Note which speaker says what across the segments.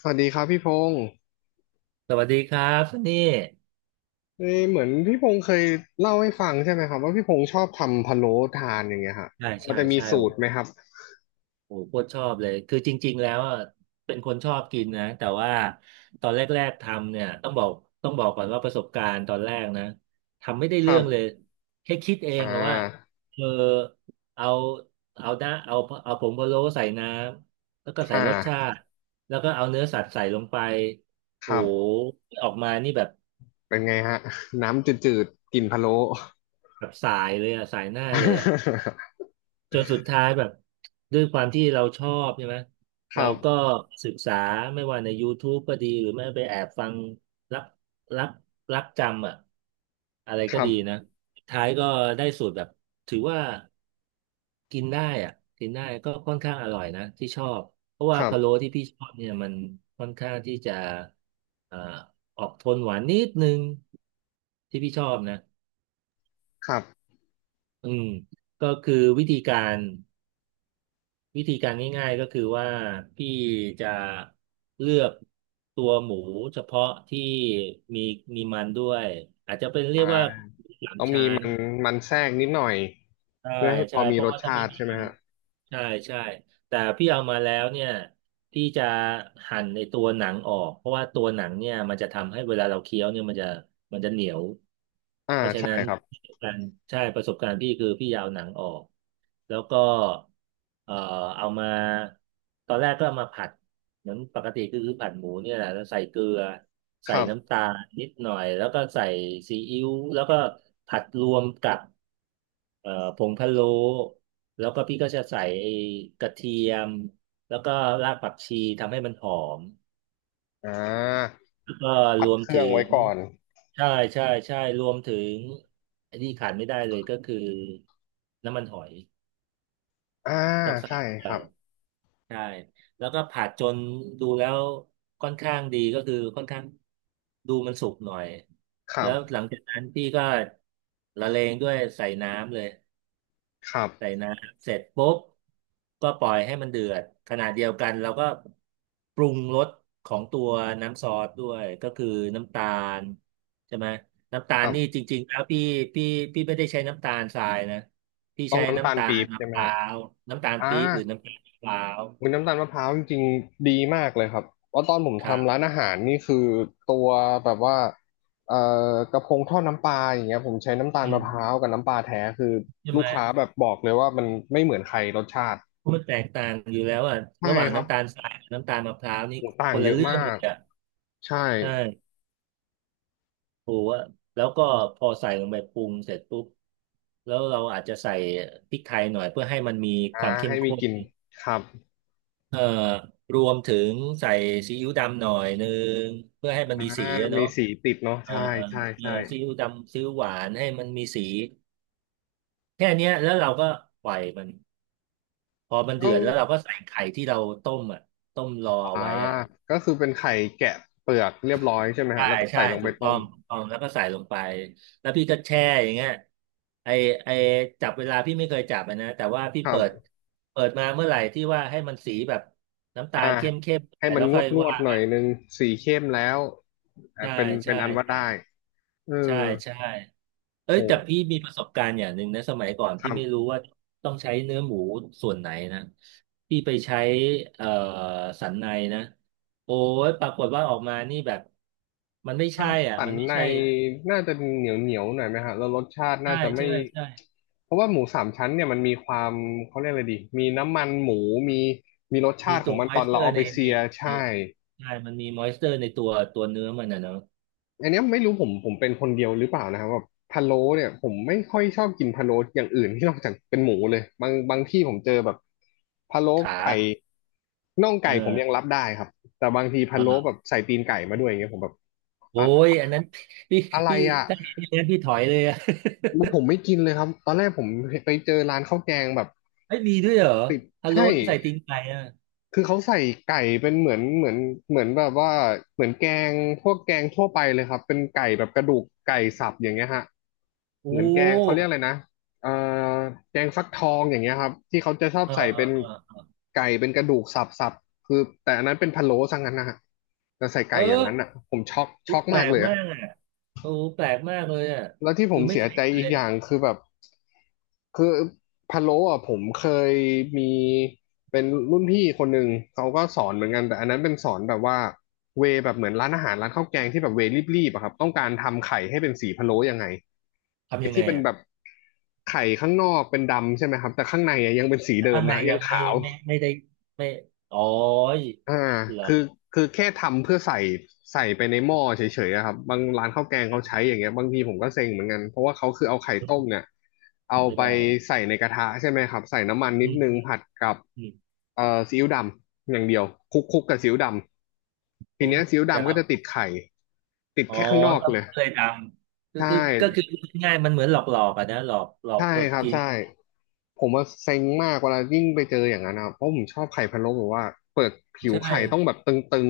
Speaker 1: สวัสดีครับพี่พงศ์
Speaker 2: สวัสดีครับซันนี่
Speaker 1: เอ้ยเหมือนพี่พงศ์เคยเล่าให้ฟังใช่ไหมครับว่าพี่พงศ์ชอบทำพะโล้ทานอย่างเงี้ยฮะ
Speaker 2: ใช่
Speaker 1: มัน
Speaker 2: ใช่
Speaker 1: จะมี
Speaker 2: ใช่
Speaker 1: สู
Speaker 2: โอ้
Speaker 1: ตรไหมครับ
Speaker 2: โหโคตรชอบเลยคือจริงๆแล้วอะเป็นคนชอบกินนะแต่ว่าตอนแรกๆทำเนี่ยต้องบอกต้องบอกก่อนว่าประสบการณ์ตอนแรกนะทำไม่ได้
Speaker 1: ค
Speaker 2: เรื่
Speaker 1: รั
Speaker 2: องเลย
Speaker 1: บ
Speaker 2: แค่คิดเอ
Speaker 1: อ่
Speaker 2: งอะว่า
Speaker 1: า
Speaker 2: เออเอาเอาหน้าเอาเอาผงพะโล้ใส่น้ำแล้วก็ใส่
Speaker 1: อ่
Speaker 2: รสชา
Speaker 1: า
Speaker 2: ติแล้วก็เอาเนื้อสัตว์ใส่ลงไป
Speaker 1: ค
Speaker 2: โอ้
Speaker 1: รั
Speaker 2: โ
Speaker 1: บ
Speaker 2: หออกมานี่แบบ
Speaker 1: เป็นไงฮะน้ำจืดๆกลิ่นพะโล้
Speaker 2: แบบสายเลยอะสายหน้าเลยอะ จนสุดท้ายแบบด้วยความที่เราชอบใช่ไหม
Speaker 1: ค
Speaker 2: เรา
Speaker 1: รั
Speaker 2: ก็
Speaker 1: บ
Speaker 2: ศึกษาไม่ว่าใน YouTube ก็ดีหรือไม่ไปแอบฟังรับรับรับจำอะอะไร
Speaker 1: ค
Speaker 2: ก็
Speaker 1: รั
Speaker 2: ดีนะ
Speaker 1: บ
Speaker 2: สุดท้ายก็ได้สูตรแบบถือว่ากินได้อ่ะกินได้ก็ค่อนข้างอร่อยนะที่ชอบเพราะ
Speaker 1: ค
Speaker 2: ว่า
Speaker 1: รั
Speaker 2: พะโล้
Speaker 1: บ
Speaker 2: ที่พี่ชอบเนี่ยมันค่อนข้างที่จะเอ่อออกโทนหวานนิดนึงที่พี่ชอบนะ
Speaker 1: ครับ
Speaker 2: อืมก็คือวิธีการ วิธีการง่ายๆก็คือว่าพี่จะเลือกตัวหมูเฉพาะที่มีมีมันด้วยอาจจะเป็นเรีย
Speaker 1: อ่า
Speaker 2: กว่าหมูสาม
Speaker 1: ต้องมี
Speaker 2: ชั้น
Speaker 1: มันมันแทรกนิดหน่อย
Speaker 2: ใช่
Speaker 1: เพื่อให้พ
Speaker 2: ใช่
Speaker 1: อมี
Speaker 2: เพ
Speaker 1: ร
Speaker 2: ราะ
Speaker 1: ส
Speaker 2: ว่าถ้า
Speaker 1: ชา
Speaker 2: ไม่
Speaker 1: ติ
Speaker 2: มี
Speaker 1: ใช่ไหม
Speaker 2: มัน
Speaker 1: ฮะ
Speaker 2: ใช่ใช่แต่พี่เอามาแล้วเนี่ยพี่จะหั่นในตัวหนังออกเพราะว่าตัวหนังเนี่ยมันจะทำให้เวลาเราเคี้ยวเนี่ยมันจะมันจะเหนียว
Speaker 1: อ่า
Speaker 2: เพราะฉะ
Speaker 1: ใช่
Speaker 2: นั้น
Speaker 1: ครับ
Speaker 2: ประสบการณ์ใช่ประสบการณ์พี่คือพี่ยาวหนังออกแล้วก็เอ่อเอามาตอนแรกก็เอามาผัดเหมือนปกติคือคือผัดหมูเนี่ยแหละแล้วใส่เกลือ
Speaker 1: ค
Speaker 2: ใส่
Speaker 1: รับ
Speaker 2: น้ำตาลนิดหน่อยแล้วก็ใส่ซีอิ๊วแล้วก็ผัดรวมกับ ผงพะโล้แล้วก็พี่ก็จะใส่ไอ้กระเทียมแล้วก็รากผักชีทำให้มันหอม
Speaker 1: อ่า
Speaker 2: แล้วก็ร
Speaker 1: ผัด
Speaker 2: วม
Speaker 1: เครื่
Speaker 2: ถึ
Speaker 1: องไว้
Speaker 2: ง
Speaker 1: ก่อน
Speaker 2: ใช่ใช่ใช่รวมถึงอันนี้ขาดไม่ได้เลยก็คือน้ำมันหอย
Speaker 1: อ่า
Speaker 2: ต้องใส่
Speaker 1: ใช่
Speaker 2: ไป
Speaker 1: ครับ
Speaker 2: ใช่แล้วก็ผัดจนดูแล้วค่อนข้างดีก็คือค่อนข้างดูมันสุกหน่อย
Speaker 1: ครั
Speaker 2: แล้
Speaker 1: บ
Speaker 2: วหลังจากนั้นพี่ก็ละเลงด้วยใส่น้ำเลย
Speaker 1: ครับ
Speaker 2: ใส่น้ำเสร็จปุ๊บก็ปล่อยให้มันเดือดขณะเดียวกันเราก็ปรุงรสของตัวน้ำซอสด้วยก็คือน้ำตาลใช่ไหมน้ำตา
Speaker 1: ค
Speaker 2: ล
Speaker 1: รั
Speaker 2: นี่จ
Speaker 1: บ
Speaker 2: ริงๆแล้วพี่พี่พี่ไม่ได้ใช้น้ำตาลทรายนะพี่
Speaker 1: ต้อง
Speaker 2: ใช้
Speaker 1: น้ำตา
Speaker 2: น้ำ
Speaker 1: ล
Speaker 2: ตา
Speaker 1: ปี๊
Speaker 2: ล
Speaker 1: บ
Speaker 2: มะ
Speaker 1: ใช่
Speaker 2: พ
Speaker 1: ไหม
Speaker 2: ร้า
Speaker 1: ฮะ
Speaker 2: วน้ำตาล
Speaker 1: อ่า
Speaker 2: ปี๊บหรือน้ำตาลมะพร้าว
Speaker 1: มุนน้ำตาลมะพร้าวจริงๆดีมากเลยครับว่าะตอนผม
Speaker 2: ครั
Speaker 1: ทำร้า
Speaker 2: บ
Speaker 1: นอาหารนี่คือตัวแบบว่าเอ่อกระพงทอดน้ำปลาอย่างเงี้ยผมใช้น้ำตาล
Speaker 2: อื
Speaker 1: มะ
Speaker 2: ม
Speaker 1: พร้าวกับน้ำปลาแท้คือ
Speaker 2: ใช่
Speaker 1: ลู
Speaker 2: ไหม
Speaker 1: กค้าแบบบอกเลยว่ามันไม่เหมือนใครรสชาติ
Speaker 2: ามันแตกต่างอยู่แล้วอ่ะ
Speaker 1: ใช่
Speaker 2: ระหว่าง
Speaker 1: ครับ
Speaker 2: น้ำตาลทรายกับน้ำตาลมะพร้าวนี่
Speaker 1: โหูต่า
Speaker 2: ค
Speaker 1: ง
Speaker 2: น
Speaker 1: เย
Speaker 2: ละ
Speaker 1: อะ
Speaker 2: เรื่อ
Speaker 1: มา
Speaker 2: งเล
Speaker 1: ก
Speaker 2: ยอ่ะ
Speaker 1: ใช่
Speaker 2: ใช่ ปูอะแล้วก็พอใส่ลงไปปรุงเสร็จปุ๊บแล้วเราอาจจะใส่พริกไทยหน่อยเพื่อให้มันมีค
Speaker 1: อ่า
Speaker 2: วามเข้
Speaker 1: ให้
Speaker 2: ม
Speaker 1: มี
Speaker 2: ข้
Speaker 1: ก
Speaker 2: น
Speaker 1: ลิ่นครับ
Speaker 2: เอ่อรวมถึงใส่ซีอิ๊วดำหน่อยนึงเพื่อให้มันมีสี
Speaker 1: อ่า
Speaker 2: อะ
Speaker 1: มี
Speaker 2: เนาะ
Speaker 1: สีติดเนาะ
Speaker 2: เอ่อ
Speaker 1: ใช่
Speaker 2: เอ่
Speaker 1: ใช่
Speaker 2: อ
Speaker 1: ใช่
Speaker 2: ซีอิ๊วดำซีอิ๊วหวานให้มันมีสีแค่เนี้ยแล้วเราก็ปล่อยมันพอมัน
Speaker 1: แล้
Speaker 2: เดื
Speaker 1: ว
Speaker 2: อดแล้วเราก็ใส่ไข่ที่เราต้มอ่ะต้มรอเอา
Speaker 1: อ่า
Speaker 2: ไว้อ่ะ
Speaker 1: ก็คือเป็นไข่แกะเปลือกเรียบร้อยใช่ไหมฮะ
Speaker 2: ใช่
Speaker 1: แล้วก็
Speaker 2: ใช่
Speaker 1: ใส่ลง
Speaker 2: ถู
Speaker 1: ไป
Speaker 2: ก
Speaker 1: ต้
Speaker 2: ต้อ
Speaker 1: ม
Speaker 2: งถูกต้องแล้วก็ใส่ลงไปแล้วพี่ก็แช่อย่างเงี้ยไอไอจับเวลาพี่ไม่เคยจับอะนะแต่ว่าพี่
Speaker 1: ครั
Speaker 2: เปิด
Speaker 1: บ
Speaker 2: เปิดมาเมื่อไหร่ที่ว่าให้มันสีแบบน้ำตาล
Speaker 1: อ่า
Speaker 2: เข้มเข้มห
Speaker 1: ให้
Speaker 2: น่อย
Speaker 1: มั
Speaker 2: แล้
Speaker 1: น
Speaker 2: ว
Speaker 1: ง
Speaker 2: ค่
Speaker 1: ว
Speaker 2: อ
Speaker 1: ด
Speaker 2: ย
Speaker 1: งวด
Speaker 2: ว่า
Speaker 1: หน่
Speaker 2: กั
Speaker 1: อย
Speaker 2: น
Speaker 1: นึงสีเข้มแล้วอ่ะ
Speaker 2: ใช่
Speaker 1: เป็นเป็
Speaker 2: ใช่
Speaker 1: นอันว่า
Speaker 2: ใช่
Speaker 1: ได้เออ
Speaker 2: ใช่ใช่เอ้ยแต่
Speaker 1: โห
Speaker 2: พี่มีประสบการณ์อย่างหนึ่งนะสมัยก่อน
Speaker 1: ค
Speaker 2: พี่
Speaker 1: รั
Speaker 2: ไม่รู้
Speaker 1: บ
Speaker 2: ว่าต้องใช้เนื้อหมูส่วนไหนนะพี่ไปใช้เอ่อสันในนะโอ้ยปรากฏว่าออกมานี่แบบมันไม่
Speaker 1: ถ้า
Speaker 2: ใช่อ่ะ
Speaker 1: สั
Speaker 2: มั
Speaker 1: น
Speaker 2: นไม่
Speaker 1: ใน
Speaker 2: ใช่
Speaker 1: น่าจะเหนียวเหนียวหน่อยไหมฮะแล้วรสชาติน่า
Speaker 2: ใช่
Speaker 1: จะไม่
Speaker 2: ใช่ใช่
Speaker 1: เพราะว่าหมูสามชั้นเนี่ยมันมีความเขาเรียกอะไรดีมีน้ำมันหมูมีมีรสชา
Speaker 2: มี
Speaker 1: ติขอ
Speaker 2: ตั
Speaker 1: ง
Speaker 2: ว
Speaker 1: มั
Speaker 2: ม
Speaker 1: น
Speaker 2: อ
Speaker 1: ต
Speaker 2: ย
Speaker 1: อน
Speaker 2: เจ
Speaker 1: เรา
Speaker 2: อร์
Speaker 1: เอา
Speaker 2: ใน
Speaker 1: ไป
Speaker 2: ใน
Speaker 1: เซีย
Speaker 2: ใน
Speaker 1: ใช่
Speaker 2: ใช่มันมีมอยเจอร์ในตัวตัวเนื้อมันนะเนาะ
Speaker 1: อันเนี้ยไม่รู้ผมเป็นคนเดียวหรือเปล่านะครับแบบพะโล้เนี่ยผมไม่ค่อยชอบกินพะโล้อย่างอื่นที่นอกจากเป็นหมูเลยบางที่ผมเจอแบบพะโล้
Speaker 2: ขา
Speaker 1: ไก่น่อง
Speaker 2: เอ
Speaker 1: ไก่ผมยัง
Speaker 2: อ
Speaker 1: รับได้ครับแต่บางทีพะโล้แบบ
Speaker 2: อ่า
Speaker 1: ใส่ตีนไก่มาด้วยอย่างเงี้ยผมแบบ
Speaker 2: โอ้
Speaker 1: อะ
Speaker 2: ยอันนั้น พี่
Speaker 1: อะไร
Speaker 2: พี่
Speaker 1: อ่ะ
Speaker 2: ถ้าเห็นอย่างนั้นพี่ถอยเลยอะ
Speaker 1: ผมไม่กินเลยครับตอนแรกผมไปเจอร้านข้าวแกงแบบ
Speaker 2: ไ้ยมีด้วยเหรอ
Speaker 1: ติด
Speaker 2: ฮัลโหล
Speaker 1: ใช่
Speaker 2: ที่ใส่ตีงไก่อะ
Speaker 1: คือเขาใส่ไก่เป็นเหมือนเหมือนเหมือนแบบว่าเหมือนแกงพวกแกงทั่วไปเลยครับเป็นไก่แบบกระดูกไก่สับอย่างเงี้ยฮะ
Speaker 2: โอ้
Speaker 1: เหมือนแกงเขาเรียกอะไรนะเอ่อแกงฟักทองอย่างเงี้ยครับที่เขาจะชอบ
Speaker 2: เออ
Speaker 1: ใส่
Speaker 2: เออ
Speaker 1: เป็น
Speaker 2: เออ
Speaker 1: ไก่เป็นกระดูกสับคือแต่อันนั้นเป็นพะโล้ซะงั้นนะฮะแต่ใส่
Speaker 2: เอ
Speaker 1: ไก่อย่าง
Speaker 2: อ
Speaker 1: นั้นอ่ะผมช็อก
Speaker 2: อุ๊
Speaker 1: ช็
Speaker 2: ย
Speaker 1: อก
Speaker 2: แปล
Speaker 1: มาก
Speaker 2: ก
Speaker 1: เลย
Speaker 2: มา
Speaker 1: อะ
Speaker 2: กอ่ะโอ้แปลกมากเลยอ่ะ
Speaker 1: แล้วที่ผ
Speaker 2: คื
Speaker 1: ม
Speaker 2: อไม่
Speaker 1: เสี
Speaker 2: เค
Speaker 1: ย
Speaker 2: ย
Speaker 1: ใจ
Speaker 2: เห็น
Speaker 1: อี
Speaker 2: เล
Speaker 1: ก
Speaker 2: ย
Speaker 1: อย่างคือแบบคือพะโล้อ่ะผมเคยมีเป็นรุ่นพี่คนหนึ่งเขาก็สอนเหมือนกันแต่อันนั้นเป็นสอนแบบว่าเวแบบเหมือนร้านอาหารร้านข้าวแกงที่แบบเวรีบๆอะครับต้องการทำไข่ให้เป็นสีพะโล้ยังไง
Speaker 2: ทำ
Speaker 1: ไอ้
Speaker 2: ยังไง
Speaker 1: ที่เป็น
Speaker 2: อ่ะ
Speaker 1: แบบไข่ข้างนอกเป็นดำใช่ไหมครับแต่ข้างในอะยังเป็นสี
Speaker 2: แต่
Speaker 1: เดิ
Speaker 2: ข้า
Speaker 1: ม
Speaker 2: งใน
Speaker 1: นะยั
Speaker 2: ยั
Speaker 1: ง
Speaker 2: งไม่
Speaker 1: ขาว
Speaker 2: ไม่ไม่ได้ไม่อ๋อย
Speaker 1: อ่า
Speaker 2: เหรอ
Speaker 1: คือคือแค่ทำเพื่อใส่ใส่ไปในหม้อเฉยๆอะครับบางร้านข้าวแกงเขาใช้อย่างเงี้ยบางทีผมก็เซ็งเหมือนกันเพราะว่าเขาคือเอาไข่ต้มเนี่ยเอา
Speaker 2: ไม่
Speaker 1: ไป
Speaker 2: ได้
Speaker 1: ใส่ในกระทะใช่ไหมครับใส่น้ำมันนิ
Speaker 2: อื
Speaker 1: ด
Speaker 2: ม
Speaker 1: นึงผัดกับ
Speaker 2: อืม
Speaker 1: เอ่อซีอิ๊วดำอย่างเดียวคลุกคลุกกับซีอิ๊วดำที
Speaker 2: โอ้
Speaker 1: เนี้ย
Speaker 2: ย
Speaker 1: ซีอิ๊ว
Speaker 2: แต่
Speaker 1: ดำก็จะ
Speaker 2: เรา
Speaker 1: ติดไข่ติด
Speaker 2: อ๋อ
Speaker 1: แค่ข้างนอก
Speaker 2: ก็
Speaker 1: เลย
Speaker 2: ไม่เคยทำคือ
Speaker 1: ใช่
Speaker 2: คือก็คือพูดง่ายๆมันเหมือนหลอกหลอกอะนะหลอกหลอก
Speaker 1: ใช่
Speaker 2: คน
Speaker 1: ครับ
Speaker 2: กิน
Speaker 1: ใช่ผมว่าเซ็งมากเวลายิ่งไปเจออย่างนั้นนะเพราะผมชอบไข่พะโล้แบบว่าเปิดผิว
Speaker 2: ใช่
Speaker 1: ไข่ต้องแบบตึง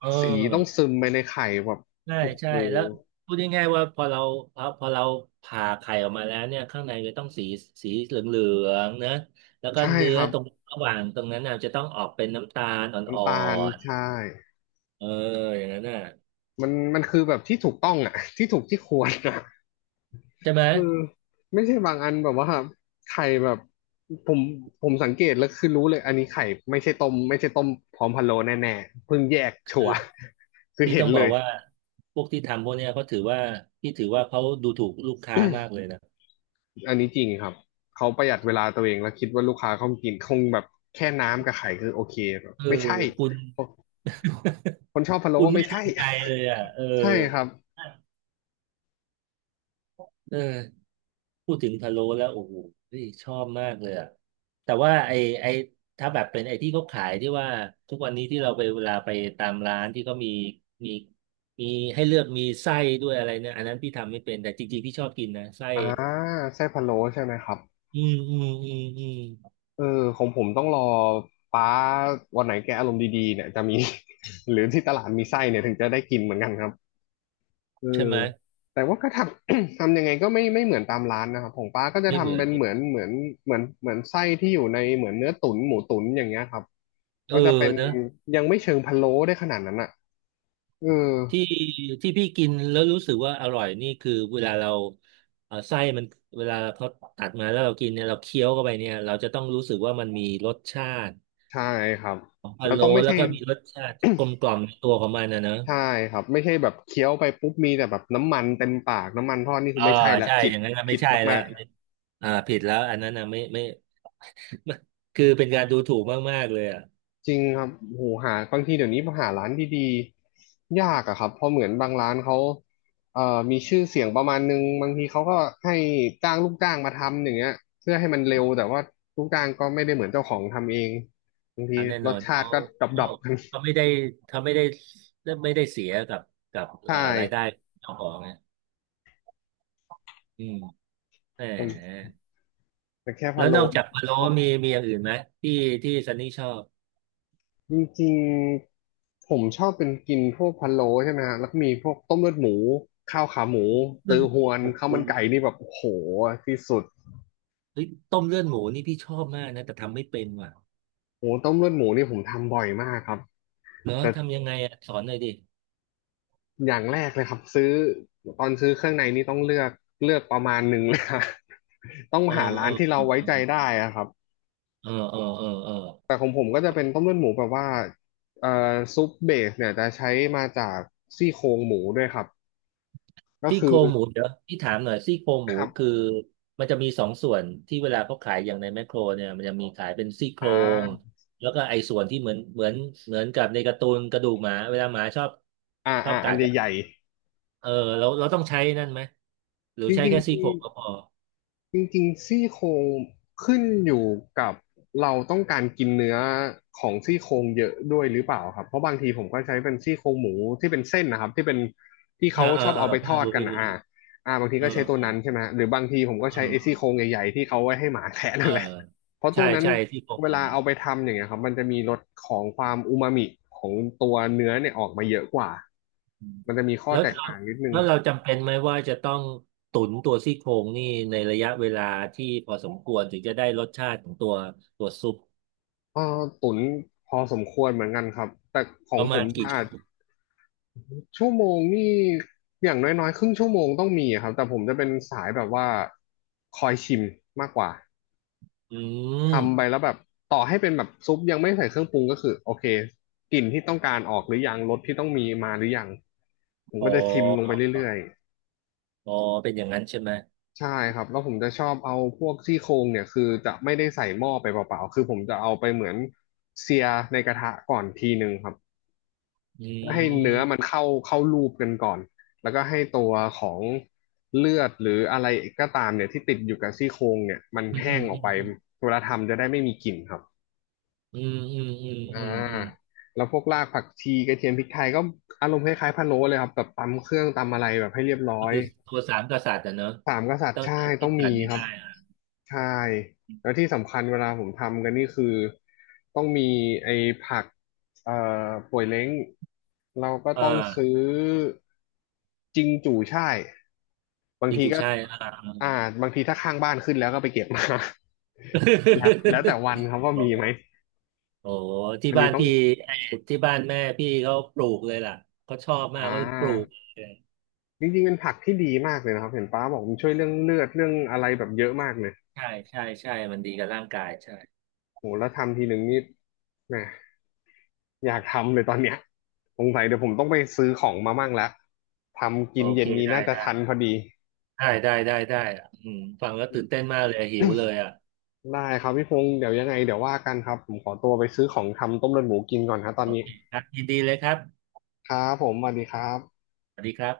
Speaker 2: เ
Speaker 1: สีต้อง
Speaker 2: ออ
Speaker 1: ซึมไปในไข่แบบ
Speaker 2: ใช่
Speaker 1: โอ้โห
Speaker 2: ใช่แล้วพูดง่ายๆว่าพอเราพอพอเราผ่าไข่ออกมาแล้วเนี่ยข้างในจะต้องสีสีเหลืองๆนะแล้วก็
Speaker 1: ใช่
Speaker 2: เนื้
Speaker 1: ค
Speaker 2: อ
Speaker 1: รับ
Speaker 2: ตรงระหว่างตรงนั้นน่ะจะต้องออกเป็นน้ำตาลอ่อ
Speaker 1: น้ำตาล
Speaker 2: น
Speaker 1: ใช่
Speaker 2: ๆเอออย่างนั้นน่ะ
Speaker 1: มันมันคือแบบที่ถูกต้องอ่ะ ที่ถูกที่ควรอ่ะ
Speaker 2: ใช่ไหม
Speaker 1: เออไม่ใช่บางอันแบบว่าไข่แบบผมผมสังเกตแล้วคือรู้เลยอันนี้ไข่ไม่ใช่ต้มไม่ใช่ต้มพร้อมพะโล้แน่ๆเพิ่งแยกชั
Speaker 2: คื
Speaker 1: ว
Speaker 2: อ
Speaker 1: ร์ คือ
Speaker 2: พี่
Speaker 1: เห็
Speaker 2: ต้
Speaker 1: น
Speaker 2: องบ
Speaker 1: เล
Speaker 2: อก
Speaker 1: ย
Speaker 2: ว่าพวกที่ทำพวกเนี้ยเขาถือว่าพี่ถือว่าเขาดูถูกลูกค้ามาก เลยนะ
Speaker 1: อันนี้จริงครับเขาประหยัดเวลาตัวเองแล้วคิดว่าลูกค้าเขากินคงแบบแค่น้ำกับไข่คือโอเคแบบ
Speaker 2: เออ
Speaker 1: ไม่ใช่
Speaker 2: คุณ
Speaker 1: คนชอบพะโล้
Speaker 2: คุณไม่
Speaker 1: ไม่
Speaker 2: ส
Speaker 1: ใช่
Speaker 2: นใจเลยอ่ะเออ
Speaker 1: ใช่ครับ
Speaker 2: เออพูดถึงพะโล้แล้วโอ้โหเฮ้ยชอบมากเลยอ่ะแต่ว่าไอ้ถ้าแบบเป็นไอ้ที่เขาขายที่ว่าทุกวันนี้ที่เราไปเวลาไปตามร้านที่เขามีมีให้เลือกมีไส้ด้วยอะไรเนี่ยอันนั้นพี่ทำไม่เป็นแต่จริงๆพี่ชอบกินนะไส้
Speaker 1: อ่าไส้พะโล้ใช่ไหมครับ
Speaker 2: อืมอืมอืมอืม
Speaker 1: เออของผมต้องรอป้าวันไหนแกอารมณ์ดีๆเนี่ยจะมี หรือที่ตลาดมีไส้เนี่ยถึงจะได้กินเหมือนกันครับเออ
Speaker 2: ใช่ไหม
Speaker 1: แต่ว่าก็ทำ ทำยังไงก็ไม่ไม่เหมือนตามร้านนะครับของป้าก็จะ
Speaker 2: ไม่เหมื
Speaker 1: ทำ
Speaker 2: อ
Speaker 1: เป็
Speaker 2: น
Speaker 1: นเหมือนเหมือนเหมือนเหมือนไส้ที่อยู่ในเหมือนเนื้อตุ๋นหมูตุ๋นอย่างเงี้ยครับ
Speaker 2: เออ
Speaker 1: ก็จะเป็น
Speaker 2: นะ
Speaker 1: ยังไม่เชิงพะโล้ได้ขนาดนั้นอ่ะเออ
Speaker 2: ที่ที่พี่กินแล้วรู้สึกว่าอร่อยนี่คือเวลาเราไส้มันเวลาเขาตัดมาแล้วเรากินเนี่ยเราเคี้ยวเข้าไปเนี่ยเราจะต้องรู้สึกว่ามันมีรสชาติ
Speaker 1: ใช่ครับ
Speaker 2: ของพะ
Speaker 1: แล้ว
Speaker 2: โล้
Speaker 1: ต้องไม่
Speaker 2: แล้
Speaker 1: ใช่
Speaker 2: วก็มีรสชาติกลมกล่อ มในตัวของมันนะเนอะ
Speaker 1: ใช่ครับไม่ใช่แบบเคี้ยวไปปุ๊บมีแต่แบบน้ำมันเต็มปากน้ำมันทอดนี่คือ
Speaker 2: อ่า
Speaker 1: ไม่ใช่ละ
Speaker 2: ใช่
Speaker 1: ผิด
Speaker 2: อย่างนั้นน่ะไม่
Speaker 1: ผิด
Speaker 2: ใช่ละ
Speaker 1: มาก
Speaker 2: ไม่อ่าผิดแล้วอันนั้นนะไม่ คือเป็นการดูถูกมากๆเลยอ่ะ
Speaker 1: ๆจริงครับโหหาบางทีเดี๋ยวนี้หาร้านดีๆยากอะครับเพราะเหมือนบางร้านเขามีชื่อเสียงประมาณนึงบางทีเขาก็ให้จ้างลูกจ้างมาทำอย่างเงี้ยเพื่อให้มันเร็วแต่ว่าลูกจ้างก็ไม่ได้เหมือนเจ้าของทำเองบางที
Speaker 2: อนแน่
Speaker 1: ร
Speaker 2: นอ
Speaker 1: ส
Speaker 2: น
Speaker 1: ชาติก็ดร
Speaker 2: เขา
Speaker 1: อปๆกัน
Speaker 2: เขาไม่ได้เขาไม่ได้เสียกับ
Speaker 1: ใช่
Speaker 2: รายได้เจ้าของนะอืมแหม
Speaker 1: แต่แค่
Speaker 2: แล้
Speaker 1: พะ
Speaker 2: ว
Speaker 1: โล้
Speaker 2: นอกจา
Speaker 1: นี่
Speaker 2: กพะโล้
Speaker 1: โอ
Speaker 2: มีอย่างอื่นไหมที่ที่ซันนี่ชอบ
Speaker 1: จริงๆผมชอบเป็นกินพวกพะโล้ใช่ไหมฮะแล้วก็มีพวกต้มเลือดหมูข้าวขาหมู
Speaker 2: เลื
Speaker 1: ตื
Speaker 2: อด
Speaker 1: อฮวน
Speaker 2: โอ้
Speaker 1: ข้า
Speaker 2: โห
Speaker 1: วมันไก่นี่แบบโอ้โหที่สุด
Speaker 2: เฮ้ยต้มเลือดหมูนี่พี่ชอบมากนะแต่ทำไม่เป็นว่ะ
Speaker 1: โอ้ต้มเลือดหมูนี่ผมทำบ่อยมากครับ
Speaker 2: เหรอ
Speaker 1: แต่
Speaker 2: ทำยังไงอ่ะสอนหน่อยดิ
Speaker 1: อย่างแรกเลยครับซื้อตอนซื้อเครื่องในนี่ต้องเลือกประมาณหนึ่งเลยครับ ต้อง
Speaker 2: เออ
Speaker 1: หาร้า
Speaker 2: เอ
Speaker 1: น
Speaker 2: อ
Speaker 1: ที่เราไว้
Speaker 2: เออ
Speaker 1: ใจได้อะครับ
Speaker 2: เออเออเออเออ
Speaker 1: แต่ของผมก็จะเป็นต้มเลือดหมูแบบว่าเอ่อซุปเบสเนี่ยจะใช้มาจากซี่โครงหมูด้วยครับก็
Speaker 2: ซี่โค
Speaker 1: คื
Speaker 2: ร
Speaker 1: อ
Speaker 2: งหมูเดี๋ยวพี่ถามหน่อยซี่โครงห
Speaker 1: ค
Speaker 2: มู
Speaker 1: รั
Speaker 2: คือ
Speaker 1: บ
Speaker 2: มันจะมีสองส่วนที่เวลาเขาขายอย่างในแมคโครเนี่ยมันจะมีขายเป็นซี่โคร
Speaker 1: อ่
Speaker 2: ง
Speaker 1: า
Speaker 2: แล้วก็ไอ้ส่วนที่เหมือนเหมือนกับในการ์ตูนกระดูกหมาเวลาหมาชอบชอบ
Speaker 1: อั
Speaker 2: กั
Speaker 1: น
Speaker 2: ดอะ
Speaker 1: ใหญ่
Speaker 2: เออเราต้องใช้นั่นไหมหรื
Speaker 1: ๆ
Speaker 2: อ
Speaker 1: จ
Speaker 2: ใช้
Speaker 1: ริง
Speaker 2: แค่ซี่โครงก็พอ
Speaker 1: ๆจริงจริงๆซี่โครงขึ้นอยู่กับเราต้องการกินเนื้อของซี่โครงเยอะด้วยหรือเปล่าครับเพราะบางทีผมก็ใช้เป็นซี่โครงหมูที่เป็นเส้นนะครับที่
Speaker 2: เออ
Speaker 1: เขา
Speaker 2: เอ
Speaker 1: ช
Speaker 2: อ
Speaker 1: อบ
Speaker 2: เออ
Speaker 1: เอาไป
Speaker 2: พี่
Speaker 1: ทอด
Speaker 2: รู้
Speaker 1: กัน
Speaker 2: พี่
Speaker 1: นะ
Speaker 2: รู้
Speaker 1: บางที
Speaker 2: เออ
Speaker 1: ก็ใช้ตัวนั้นใช่ไหมฮะหรือบางทีผมก็
Speaker 2: เ
Speaker 1: ใช้ไอ้ซี่
Speaker 2: ออ
Speaker 1: โครงใหญ่ๆที่เขาไว้ให้หมาแทะ
Speaker 2: เอ
Speaker 1: นั่
Speaker 2: อ
Speaker 1: นแหละเพราะตั
Speaker 2: ใช่
Speaker 1: วนั้น
Speaker 2: ใช่ที่โครง
Speaker 1: เว
Speaker 2: เล
Speaker 1: ลา
Speaker 2: ยอ่ะ
Speaker 1: เอาไปทำอย่างเงี้ยครับมันจะมีรสของความอูมามิของตัวเนื้อเนี่ยออกมาเยอะกว่า
Speaker 2: อืม
Speaker 1: มันจะมีข้อ
Speaker 2: แล้ว
Speaker 1: แตก
Speaker 2: เรา
Speaker 1: ต่างนิดนึง
Speaker 2: แล้วเราจำเป็นไหมว่าจะต้องตุ๋นตัวซี่โครงนี่ในระยะเวลาที่พอสมควรถึงจะได้รสชาติของตัวตัวซุป
Speaker 1: เออตุ๋นพอสมควรเหมือนกันครับแต่ขอ
Speaker 2: ป
Speaker 1: ง
Speaker 2: ระ
Speaker 1: ผ
Speaker 2: มา
Speaker 1: ม
Speaker 2: ณ
Speaker 1: จะ
Speaker 2: กี่
Speaker 1: อา
Speaker 2: ชั่ว
Speaker 1: จ
Speaker 2: โมง
Speaker 1: ชั่วโมงนี่อย่างน้อยๆครึ่งชั่วโมงต้องมีครับแต่ผมจะเป็นสายแบบว่าคอยชิมมากกว่า
Speaker 2: อื
Speaker 1: ทำไป
Speaker 2: ม
Speaker 1: แล้วแบบต่อให้เป็นแบบซุปยังไม่ใส่เครื่องปรุงก็คือโอเคกลิ่นที่ต้องการออกหรือยังรสที่ต้องมีมาหรือยังผม
Speaker 2: อ๋
Speaker 1: ก็จะชิมลงไป
Speaker 2: อ
Speaker 1: เรื่อย
Speaker 2: อ๋อเป็นอย่างนั้นใช่ไหม
Speaker 1: ๆใช่ครับแล้วผมจะชอบเอาพวกซี่โครงเนี่ยคือจะไม่ได้ใส่หม้อไปเปล่าๆคือผมจะเอาไปเหมือนเสียในกระทะก่อนทีหนึงครับ
Speaker 2: อื
Speaker 1: ก็ให้เนื้อมัน
Speaker 2: ม
Speaker 1: เข้ารูปกันก่อน แล้วก็ให้ตัวของเลือดหรืออะไรก็ตามเนี่ยที่ติดอยู่กับซี่โครงเนี่ยมัน
Speaker 2: อืม
Speaker 1: แห้งอ
Speaker 2: อื
Speaker 1: อกไป
Speaker 2: ม
Speaker 1: เวลาทำจะได้ไม่มีกลิ่นครับ
Speaker 2: อืมอืมอืม
Speaker 1: อ่า
Speaker 2: อืมอืม
Speaker 1: แล้วพวกรากผักชีกระเทียมพริกไทยก็อารมณ์คล้ายๆพะโล้เลยครับแบบตำเครื่องตำอะไรแบบให้เรียบร้
Speaker 2: ก็
Speaker 1: อย
Speaker 2: คือตัวสามกษัตริย์อะเนอะ
Speaker 1: สามกษัตริ
Speaker 2: ต้อ
Speaker 1: ย์
Speaker 2: ง
Speaker 1: ใช่ต้
Speaker 2: คิ
Speaker 1: อ
Speaker 2: ด
Speaker 1: ง
Speaker 2: ส
Speaker 1: มี
Speaker 2: รรไม่
Speaker 1: ครั
Speaker 2: ได้
Speaker 1: บ
Speaker 2: อ่ะ
Speaker 1: ใช่แล้วที่สำคัญเวลาผมทำกันนี่คือต้องมีไอ้ผักเอ่อป่วยเล้งเราก็
Speaker 2: อ่
Speaker 1: ต้องซื้
Speaker 2: า
Speaker 1: อจิงจู่ช่ายบาง
Speaker 2: จ
Speaker 1: ที
Speaker 2: ริง
Speaker 1: ก็
Speaker 2: ๆใช่อ่า
Speaker 1: อ่าบางทีถ้าข้างบ้านขึ้นแล้วก็ไปเก็บมา แล้วแล้วแต่วัน ครับว่ามีไหม
Speaker 2: โอ้โหที่
Speaker 1: อัน
Speaker 2: บ้า
Speaker 1: นี้
Speaker 2: น
Speaker 1: ต้อง
Speaker 2: พี่ที่บ้านแม่พี่เขาปลูกเลยล่ะเขาชอบมา
Speaker 1: อ่
Speaker 2: กเขาปลูก
Speaker 1: า
Speaker 2: เลย
Speaker 1: จริงๆเป็นผักที่ดีมากเลยนะครับเห็นป้าบอกมันช่วยเรื่องเลือดเรื่องอะไรแบบเยอะมากเลย
Speaker 2: ใช่ใช่ใช่มันดีกับร่างกายใช่
Speaker 1: โหแล้วทำทีหนึ่งนี่แหม อยากทำเลยตอนเนี้ยสงสัยเดี๋ยวผมต้องไปซื้อของมามั่งแล้วทำ
Speaker 2: โอ
Speaker 1: กินเย็
Speaker 2: เค
Speaker 1: นนี้
Speaker 2: ได้
Speaker 1: น่าจะทันพ
Speaker 2: ได้
Speaker 1: อดี
Speaker 2: ได้ได้ได้ได้อ่ะอืมฟังแล้วตื่นเต้นมากเลยหิวเลยอ่ะ
Speaker 1: ได้ครับพี่พงศ์เดี๋ยวยังไงเดี๋ยวว่ากันครับผมขอตัวไปซื้อของทำต้มเลือดหมูกินก่อนครับตอน
Speaker 2: โอ
Speaker 1: นี้
Speaker 2: เคครับยินดีเลยครับ
Speaker 1: ครับผมสวัสดีครับ
Speaker 2: สวัสดีครับ